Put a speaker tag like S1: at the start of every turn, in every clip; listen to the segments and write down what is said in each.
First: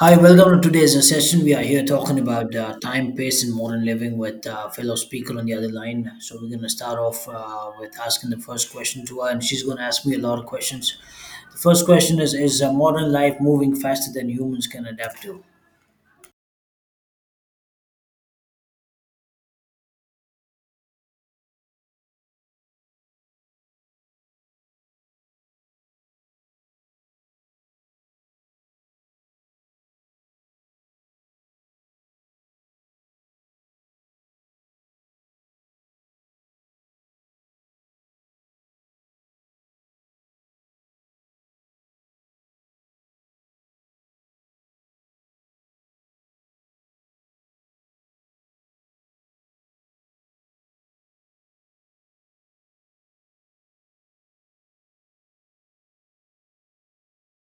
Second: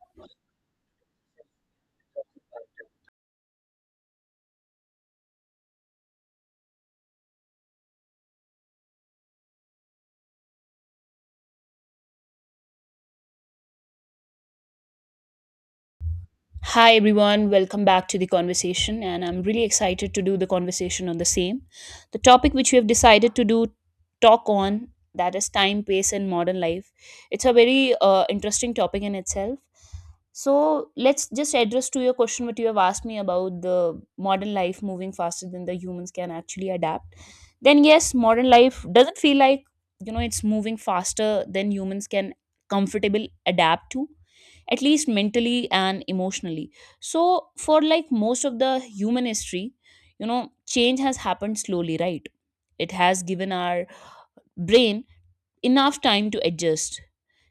S1: Hi, welcome to today's session. We are here talking about time, pace, and modern living with fellow speaker on the other line. So we're going to start off with asking the first question to her, and she's going to ask me a lot of questions. The first question is modern life moving faster than humans can adapt to?
S2: Hi everyone, welcome back to the conversation, and I'm really excited to do the conversation on the same. The topic which we have decided to do talk on, that is time, pace, and modern life. It's a very interesting topic in itself. So let's just address to your question what you have asked me about the modern life moving faster than the humans can actually adapt. Then yes, modern life doesn't feel like, you know, it's moving faster than humans can comfortable adapt to, at least mentally and emotionally. So, for like most of the human history, you know, change has happened slowly, right? It has given our brain enough time to adjust.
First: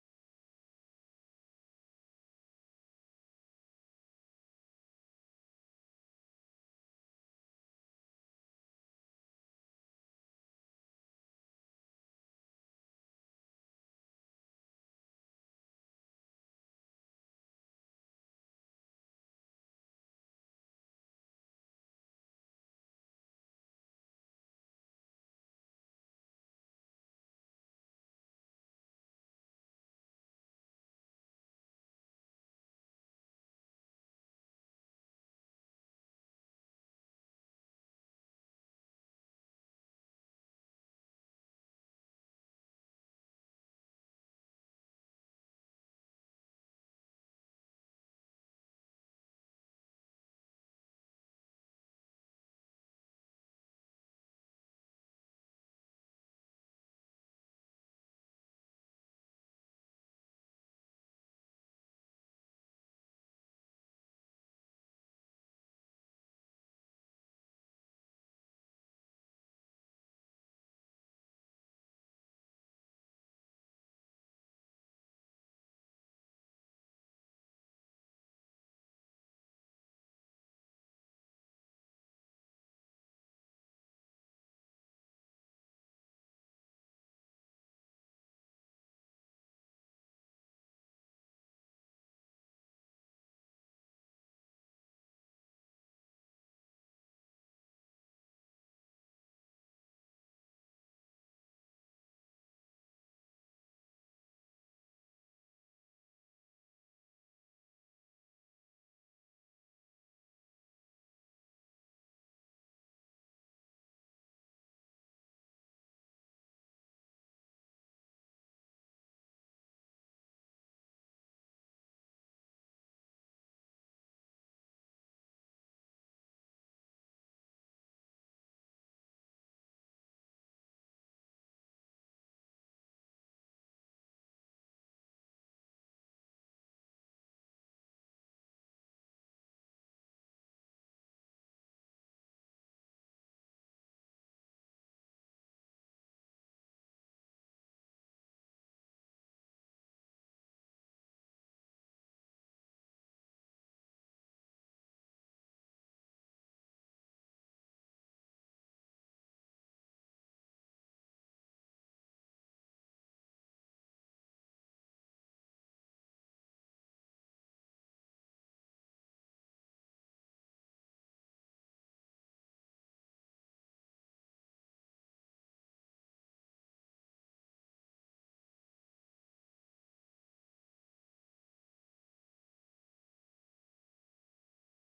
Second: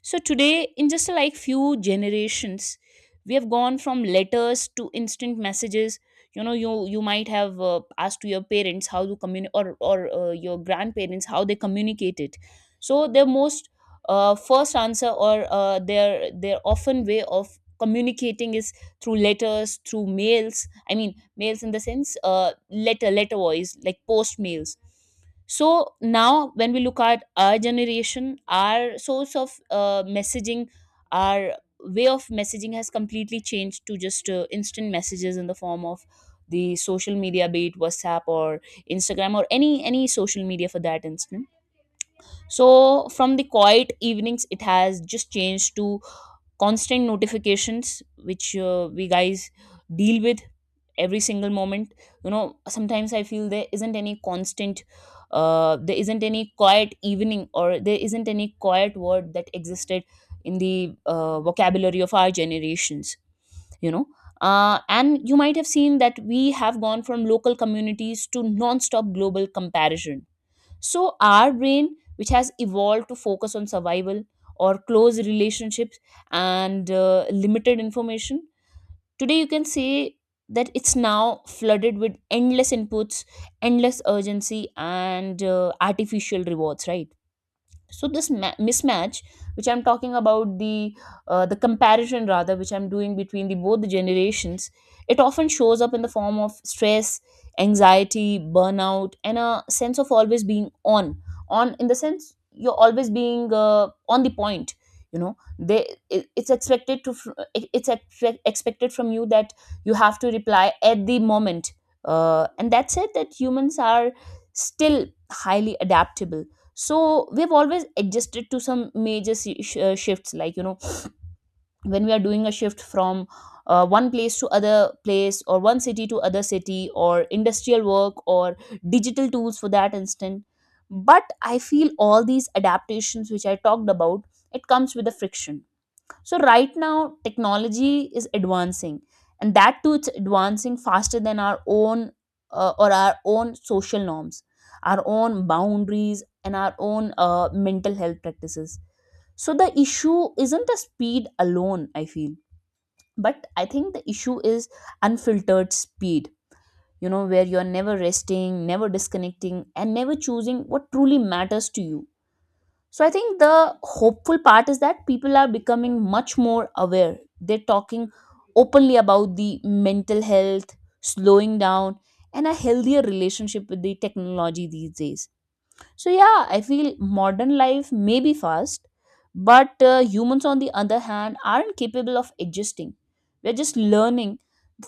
S2: So today, in just like few generations, we have gone from letters to instant messages. You know, you might have asked to your parents how to communicate, or your grandparents how they communicated. So their most first answer or uh, their often way of communicating is through letters, through mails. I mean, mails in the sense letter voice like post mails. So now when we look at our generation, our source of messaging, our way of messaging has completely changed to just instant messages in the form of the social media, be it WhatsApp or Instagram or any social media for that instant. So from the quiet evenings, it has just changed to constant notifications which we guys deal with every single moment, you know. Sometimes I feel there isn't any constant, there isn't any quiet evening, or there isn't any quiet word that existed in the vocabulary of our generations, you know. And you might have seen that we have gone from local communities to non-stop global comparison. So our brain, which has evolved to focus on survival or close relationships and limited information, today, you can say that it's now flooded with endless inputs, endless urgency, and artificial rewards, right? So this mismatch, which I'm talking about, the comparison rather which I'm doing between the both the generations, it often shows up in the form of stress, anxiety, burnout, and a sense of always being on. On in the sense you're always being on the point, you know. It's expected to expected from you that you have to reply at the moment. And that's it, that humans are still highly adaptable. So we've always adjusted to some major shifts, like, you know, when we are doing a shift from one place to other place, or one city to other city, or industrial work, or digital tools for that instant. But I feel all these adaptations which I talked about, it comes with a friction. So right now, technology is advancing, and that too, it's advancing faster than our own or our own social norms, our own boundaries, and our own mental health practices. So the issue isn't the speed alone, I feel, but I think the issue is unfiltered speed. You know, where you're never resting, never disconnecting, and never choosing what truly matters to you. So I think the hopeful part is that people are becoming much more aware. They're talking openly about the mental health, slowing down, and a healthier relationship with the technology these days. So yeah, I feel modern life may be fast, but humans on the other hand aren't capable of adjusting. We're just learning.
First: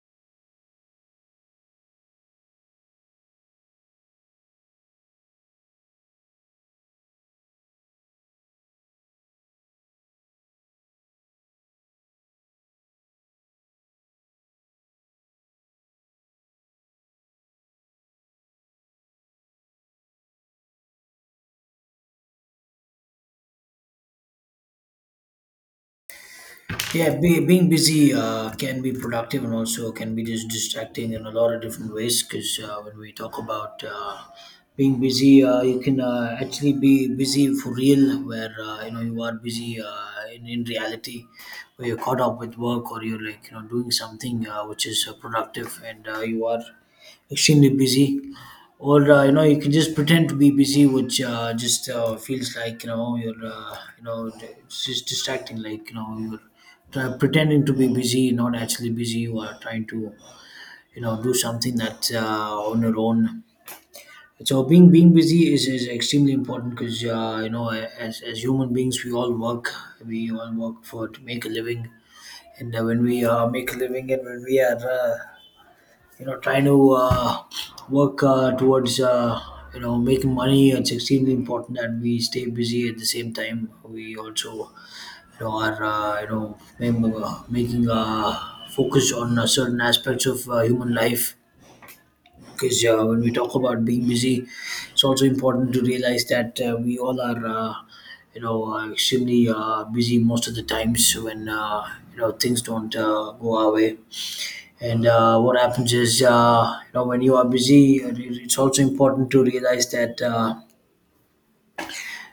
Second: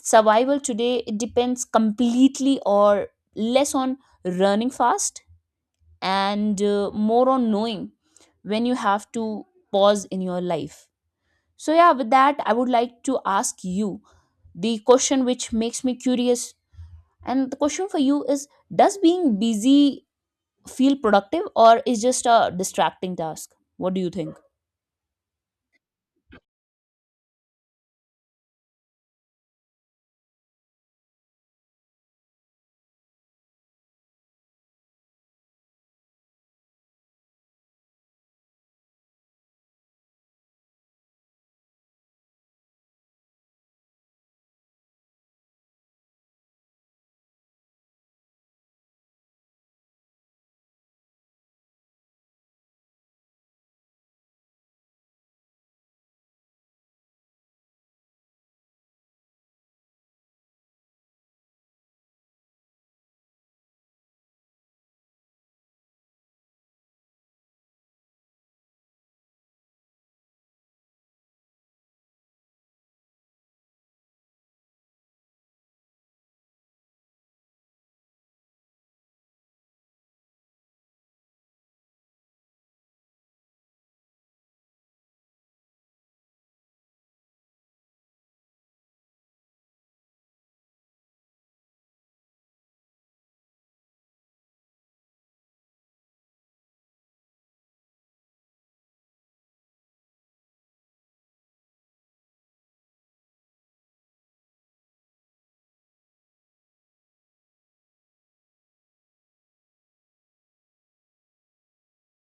S2: Survival today, it depends completely or less on running fast and more on knowing when you have to pause in your life. So, yeah, with that, I would like to ask you the question which makes me curious. And the question for you is: Does being busy feel productive or is just a distracting task? What do you think?
S1: Yeah, being busy can be productive and also can be just distracting in a lot of different ways. Because when we talk about being busy, you can actually be busy for real, where you know you are busy in reality, where you're caught up with work or you're like you know doing something which is productive and you are extremely busy. Or you know you can just pretend to be busy, which just feels like you know you know it's just distracting, like you know you're pretending to be busy, not actually busy. You are trying to, you know, do something that's on your own. So being busy is extremely important because you know as human beings we all work for to make a living and when we make a living and when we are you know trying to work towards you know making money. It's extremely important that we stay busy. At the same time, we also you know, are making a focus on certain aspects of human life. Because when we talk about being busy, it's also important to realize that we all are you know extremely busy most of the times when you know things don't go our way. And what happens is, you know, when you are busy, it's also important to realize that.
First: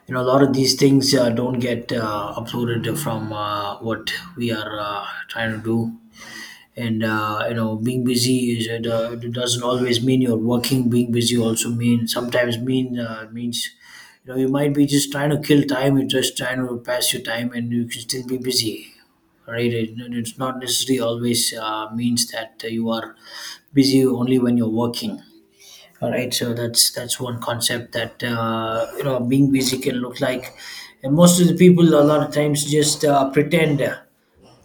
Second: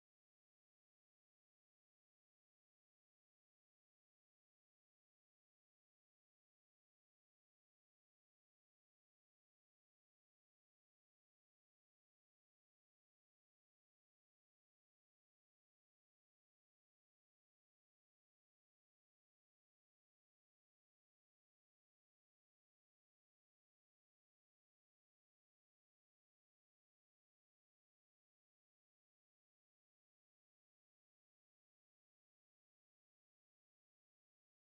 S1: You know a lot of these things don't get uploaded from what we are trying to do. And you know being busy it doesn't always mean you're working. Being busy also mean sometimes mean means you know you might be just trying to kill time. You're just trying to pass your time and you can still be busy, right? It it's not necessarily always means that you are busy only when you're working. All right, so that's one concept that you know being busy can look like, and most of the people a lot of times just pretend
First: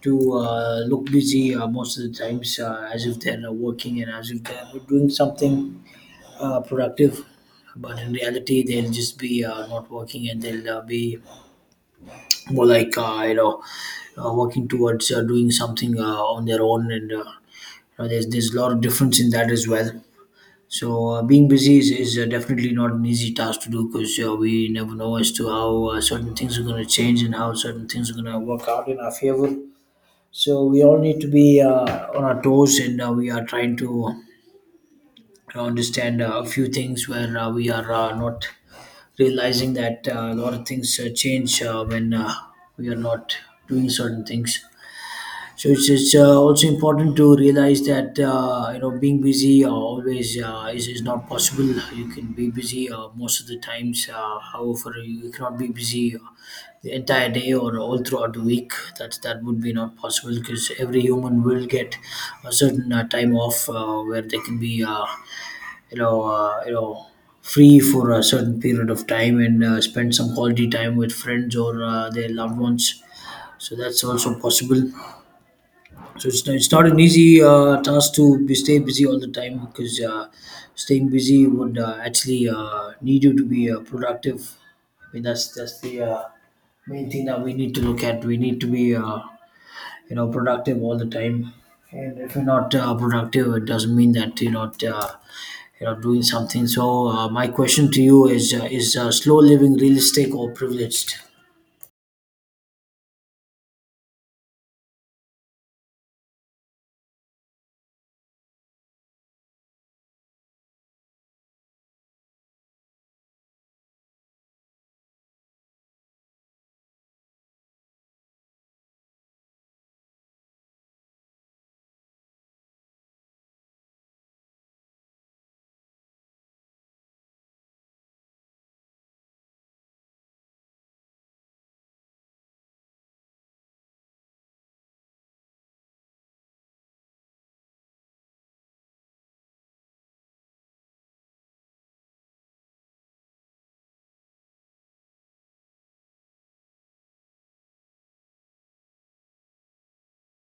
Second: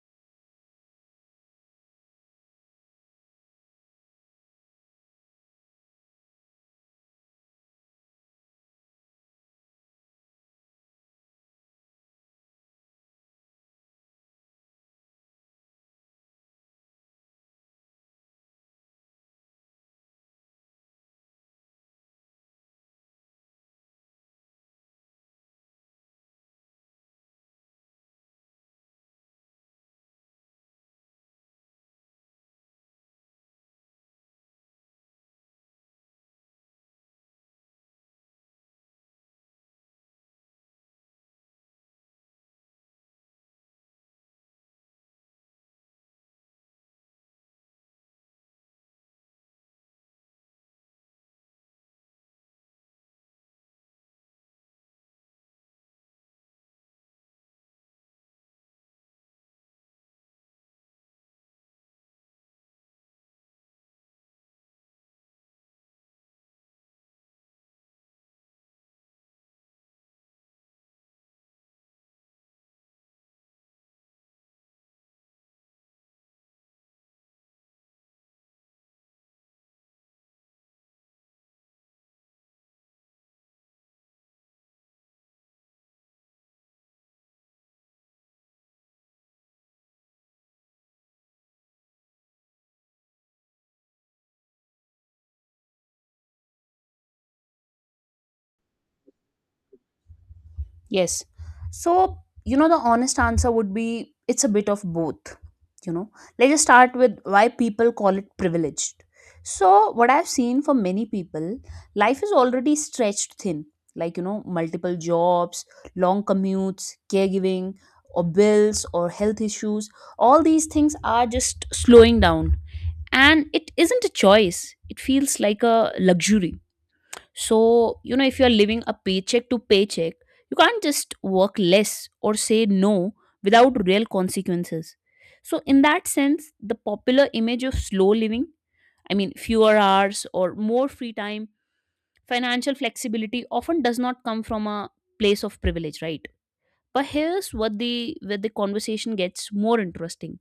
S1: to look busy most of the times as if they're working and as if they're doing something productive, but in reality they'll just be not working and they'll be more like you know working towards doing something on their own and you know, there's a lot of difference in that as well. So being busy is definitely not an easy task to do because we never know as to how certain things are going to change and how certain things are going to work out in our favor. So we all need to be on our toes and we are trying to understand a few things where we are not realizing that a lot of things change when we are not doing certain things. So it's also important to realize that you know being busy always is not possible. You can be busy most of the times. However, you cannot be busy the entire day or all throughout the week. That would be not possible because every human will get a certain time off where they can be you know free for a certain period of time and spend some quality time with friends or their loved ones. So that's also possible. So it's not an easy task to be stay busy all the time because staying busy would actually need you to be productive. I mean that's the main thing that we need to look at. We need to be you know productive all the time. And if you're not productive, it doesn't mean that you're not you know doing something. So my question to you is: Is slow living realistic or privileged?
S2: Yes. So, you know, the honest answer would be it's a bit of both. You know, let's just start with why people call it privileged. So, what I've seen for many people, life is already stretched thin, like, you know, multiple jobs, long commutes, caregiving, or bills, or health issues. All these things are just slowing down. And it isn't a choice, it feels like a luxury. So, you know, if you're living a paycheck to paycheck, you can't just work less or say no without real consequences. So, in that sense, the popular image of slow living, I mean, fewer hours or more free time, financial flexibility, often does not come from a place of privilege, right? But here's what, the where the conversation gets more interesting.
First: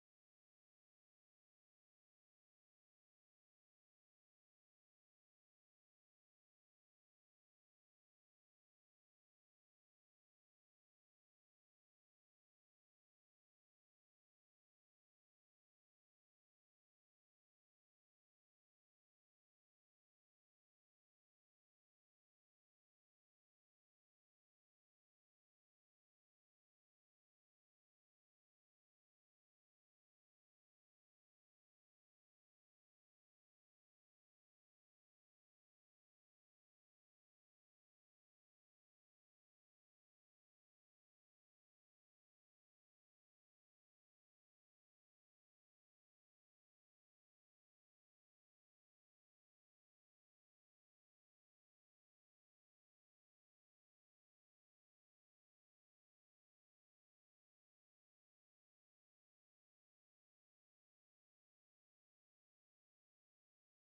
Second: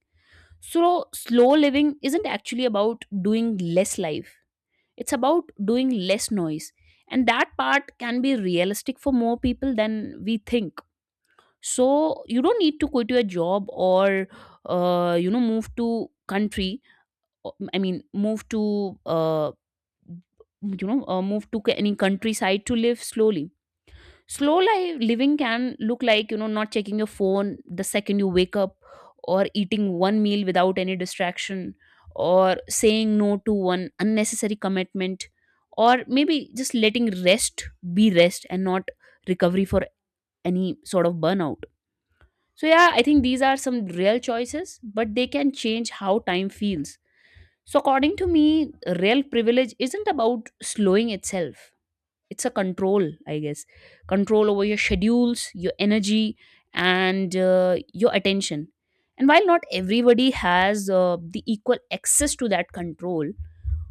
S2: So slow living isn't actually about doing less life, it's about doing less noise. And that part can be realistic for more people than we think. So you don't need to quit your job or, you know, move to country. or- I mean, move to, uh, move to any countryside to live slowly. Slow life living can look like, you know, not checking your phone the second you wake up, or eating one meal without any distraction, or saying no to one unnecessary commitment, or maybe just letting rest be rest and not recovery for any sort of burnout. So yeah, I think these are some real choices, but they can change how time feels. So according to me, real privilege isn't about slowing itself, it's a control, I guess. Control over your schedules, your energy, and your attention. And while not everybody has the equal access to that control,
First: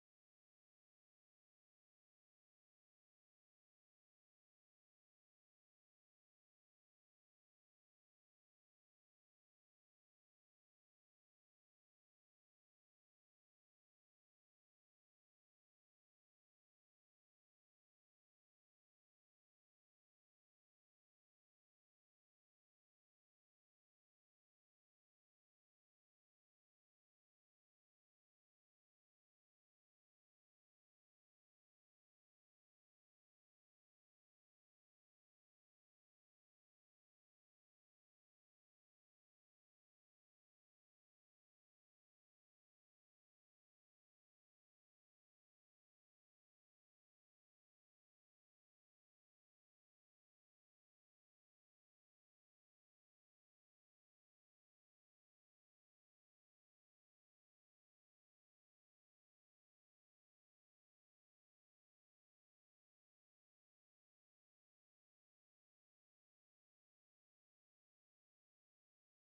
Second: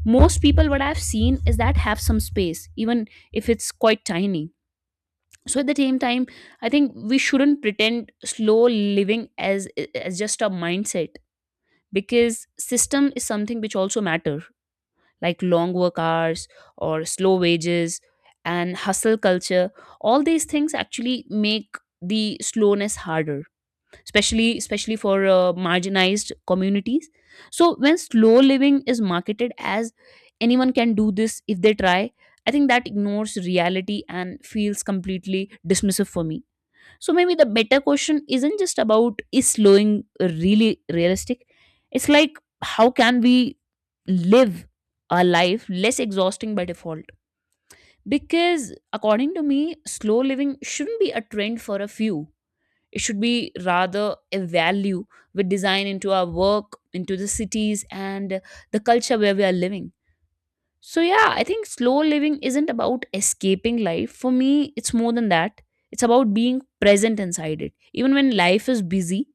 S2: most people, what I've seen, is that have some space, even if it's quite tiny. So at the same time, I think we shouldn't pretend slow living as as just a mindset, because system is something which also matter. Like long work hours, or slow wages, and hustle culture, all these things actually make the slowness harder, especially for marginalized communities. So when slow living is marketed as anyone can do this if they try, I think that ignores reality and feels completely dismissive for me. So maybe the better question isn't just about is slowing really realistic? It's like, how can we live a life less exhausting by default? Because according to me, slow living shouldn't be a trend for a few. It should be rather a value we design into our work, into the cities and the culture where we are living. So, yeah, I think slow living isn't about escaping life. For me, it's more than that. It's about being present inside it. Even when life is busy,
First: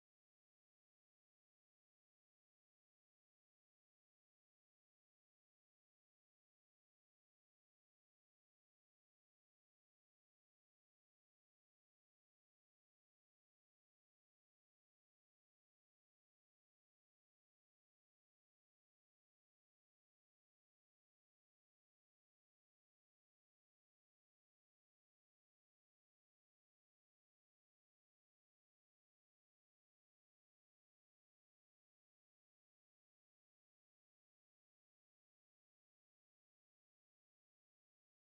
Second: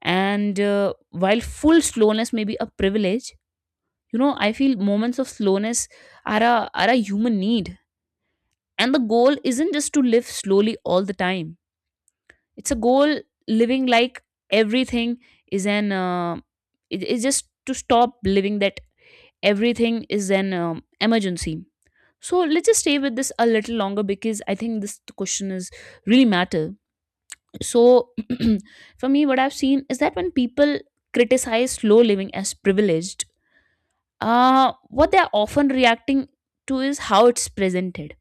S2: and while full slowness may be a privilege, you know, I feel moments of slowness are a human need. And the goal isn't just to live slowly all the time, it's a goal living like everything is an, it's just to stop living that everything is an emergency. So let's just stay with this a little longer because I think this question is really matter. So for me, what I've seen is that when people criticize slow living as privileged, what they're often reacting to is how it's presented.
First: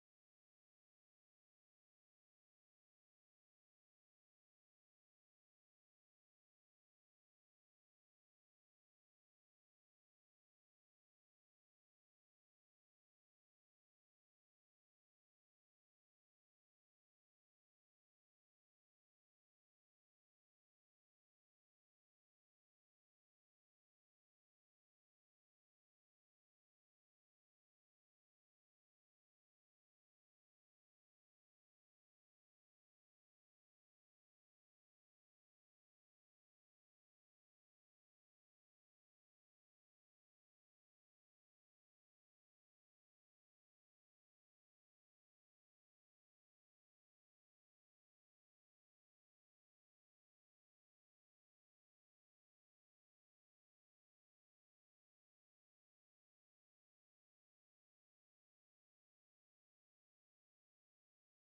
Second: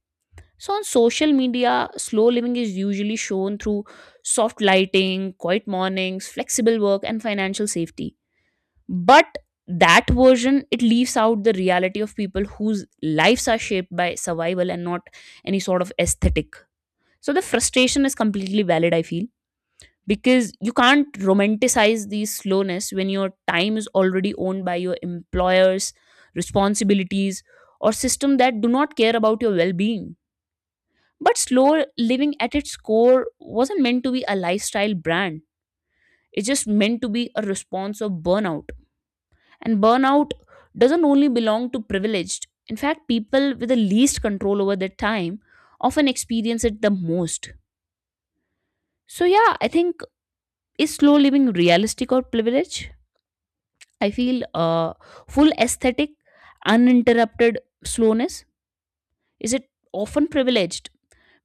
S2: So on social media, slow living is usually shown through soft lighting, quiet mornings, flexible work, and financial safety, but that version, it leaves out the reality of people whose lives are shaped by survival and not any sort of aesthetic. So the frustration is completely valid, I feel, because you can't romanticize the slowness when your time is already owned by your employers, responsibilities, or system that do not care about your well-being. But slow living at its core wasn't meant to be a lifestyle brand, it's just meant to be a response of burnout. And burnout doesn't only belong to privileged. In fact, people with the least control over their time often experience it the most. So, yeah, I think, is slow living realistic or privilege? I feel full aesthetic, uninterrupted slowness. Is it often privileged?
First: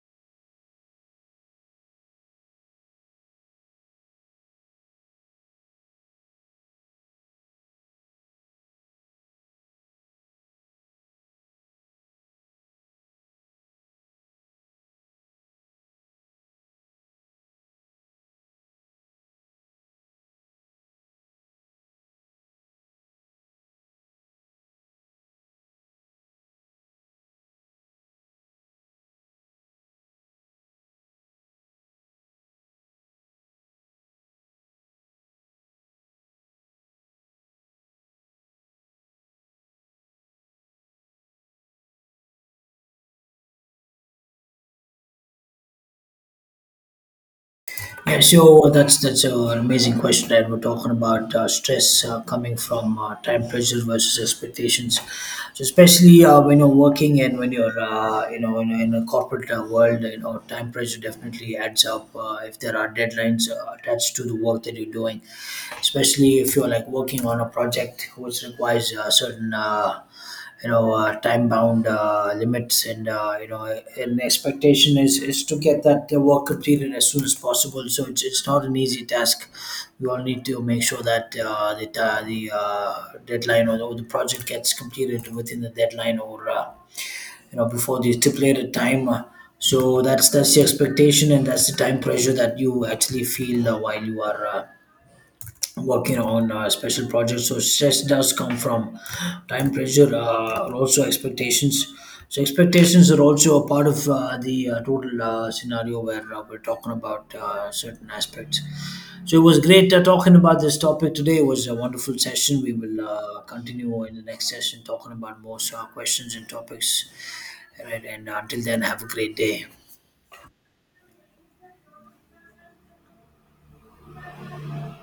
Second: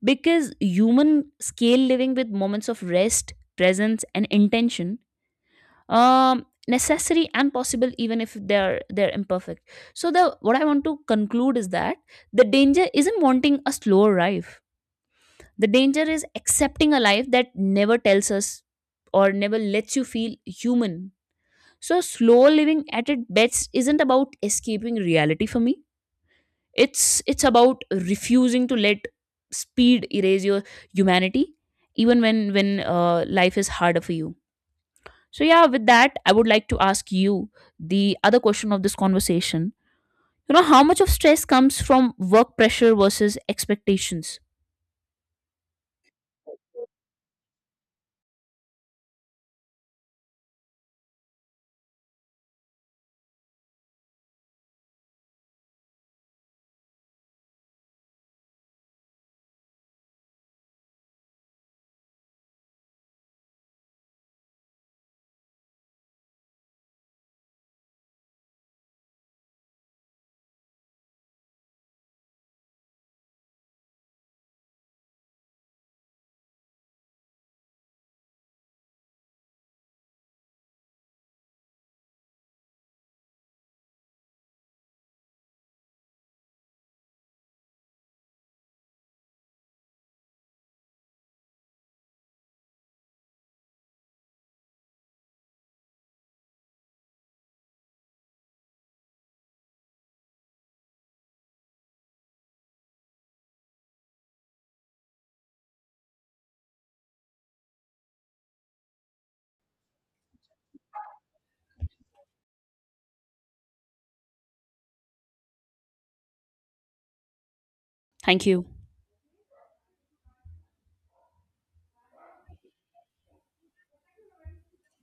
S2: Because human scale living with moments of rest, presence, and intention, um, necessary and possible even if they're imperfect. So the, what I want to conclude is that the danger isn't wanting a slower life, the danger is accepting a life that never tells us or never lets you feel human. So slow living at its best isn't about escaping reality for me, it's about refusing to let speed erase your humanity, even when life is harder for you. So, yeah, with that, I would like to ask you the other question of this conversation. You know, how much of stress comes from work pressure versus expectations?
S1: Yeah, so that's an amazing question, right? We're talking about stress coming from time pressure versus expectations. So especially when you're working and when you're you know in a corporate world, you know time pressure definitely adds up. If there are deadlines attached to the work that you're doing, especially if you're like working on a project which requires certain you know time bound limits and you know an expectation is to get that work completed as soon as possible. So it's not an easy task. We all need to make sure that the deadline or or the project gets completed within the deadline or you know before the stipulated time. So that's the expectation and that's the time pressure that you actually feel while you are working on special projects. So stress does come from time pressure and also expectations. So expectations are also a part of the total scenario where we're talking about certain aspects. So it was great talking about this topic today. It was a wonderful session. We will continue in the next session talking about more questions and topics. All right, and
S2: Thank
S1: until
S2: you.
S1: then have a great day.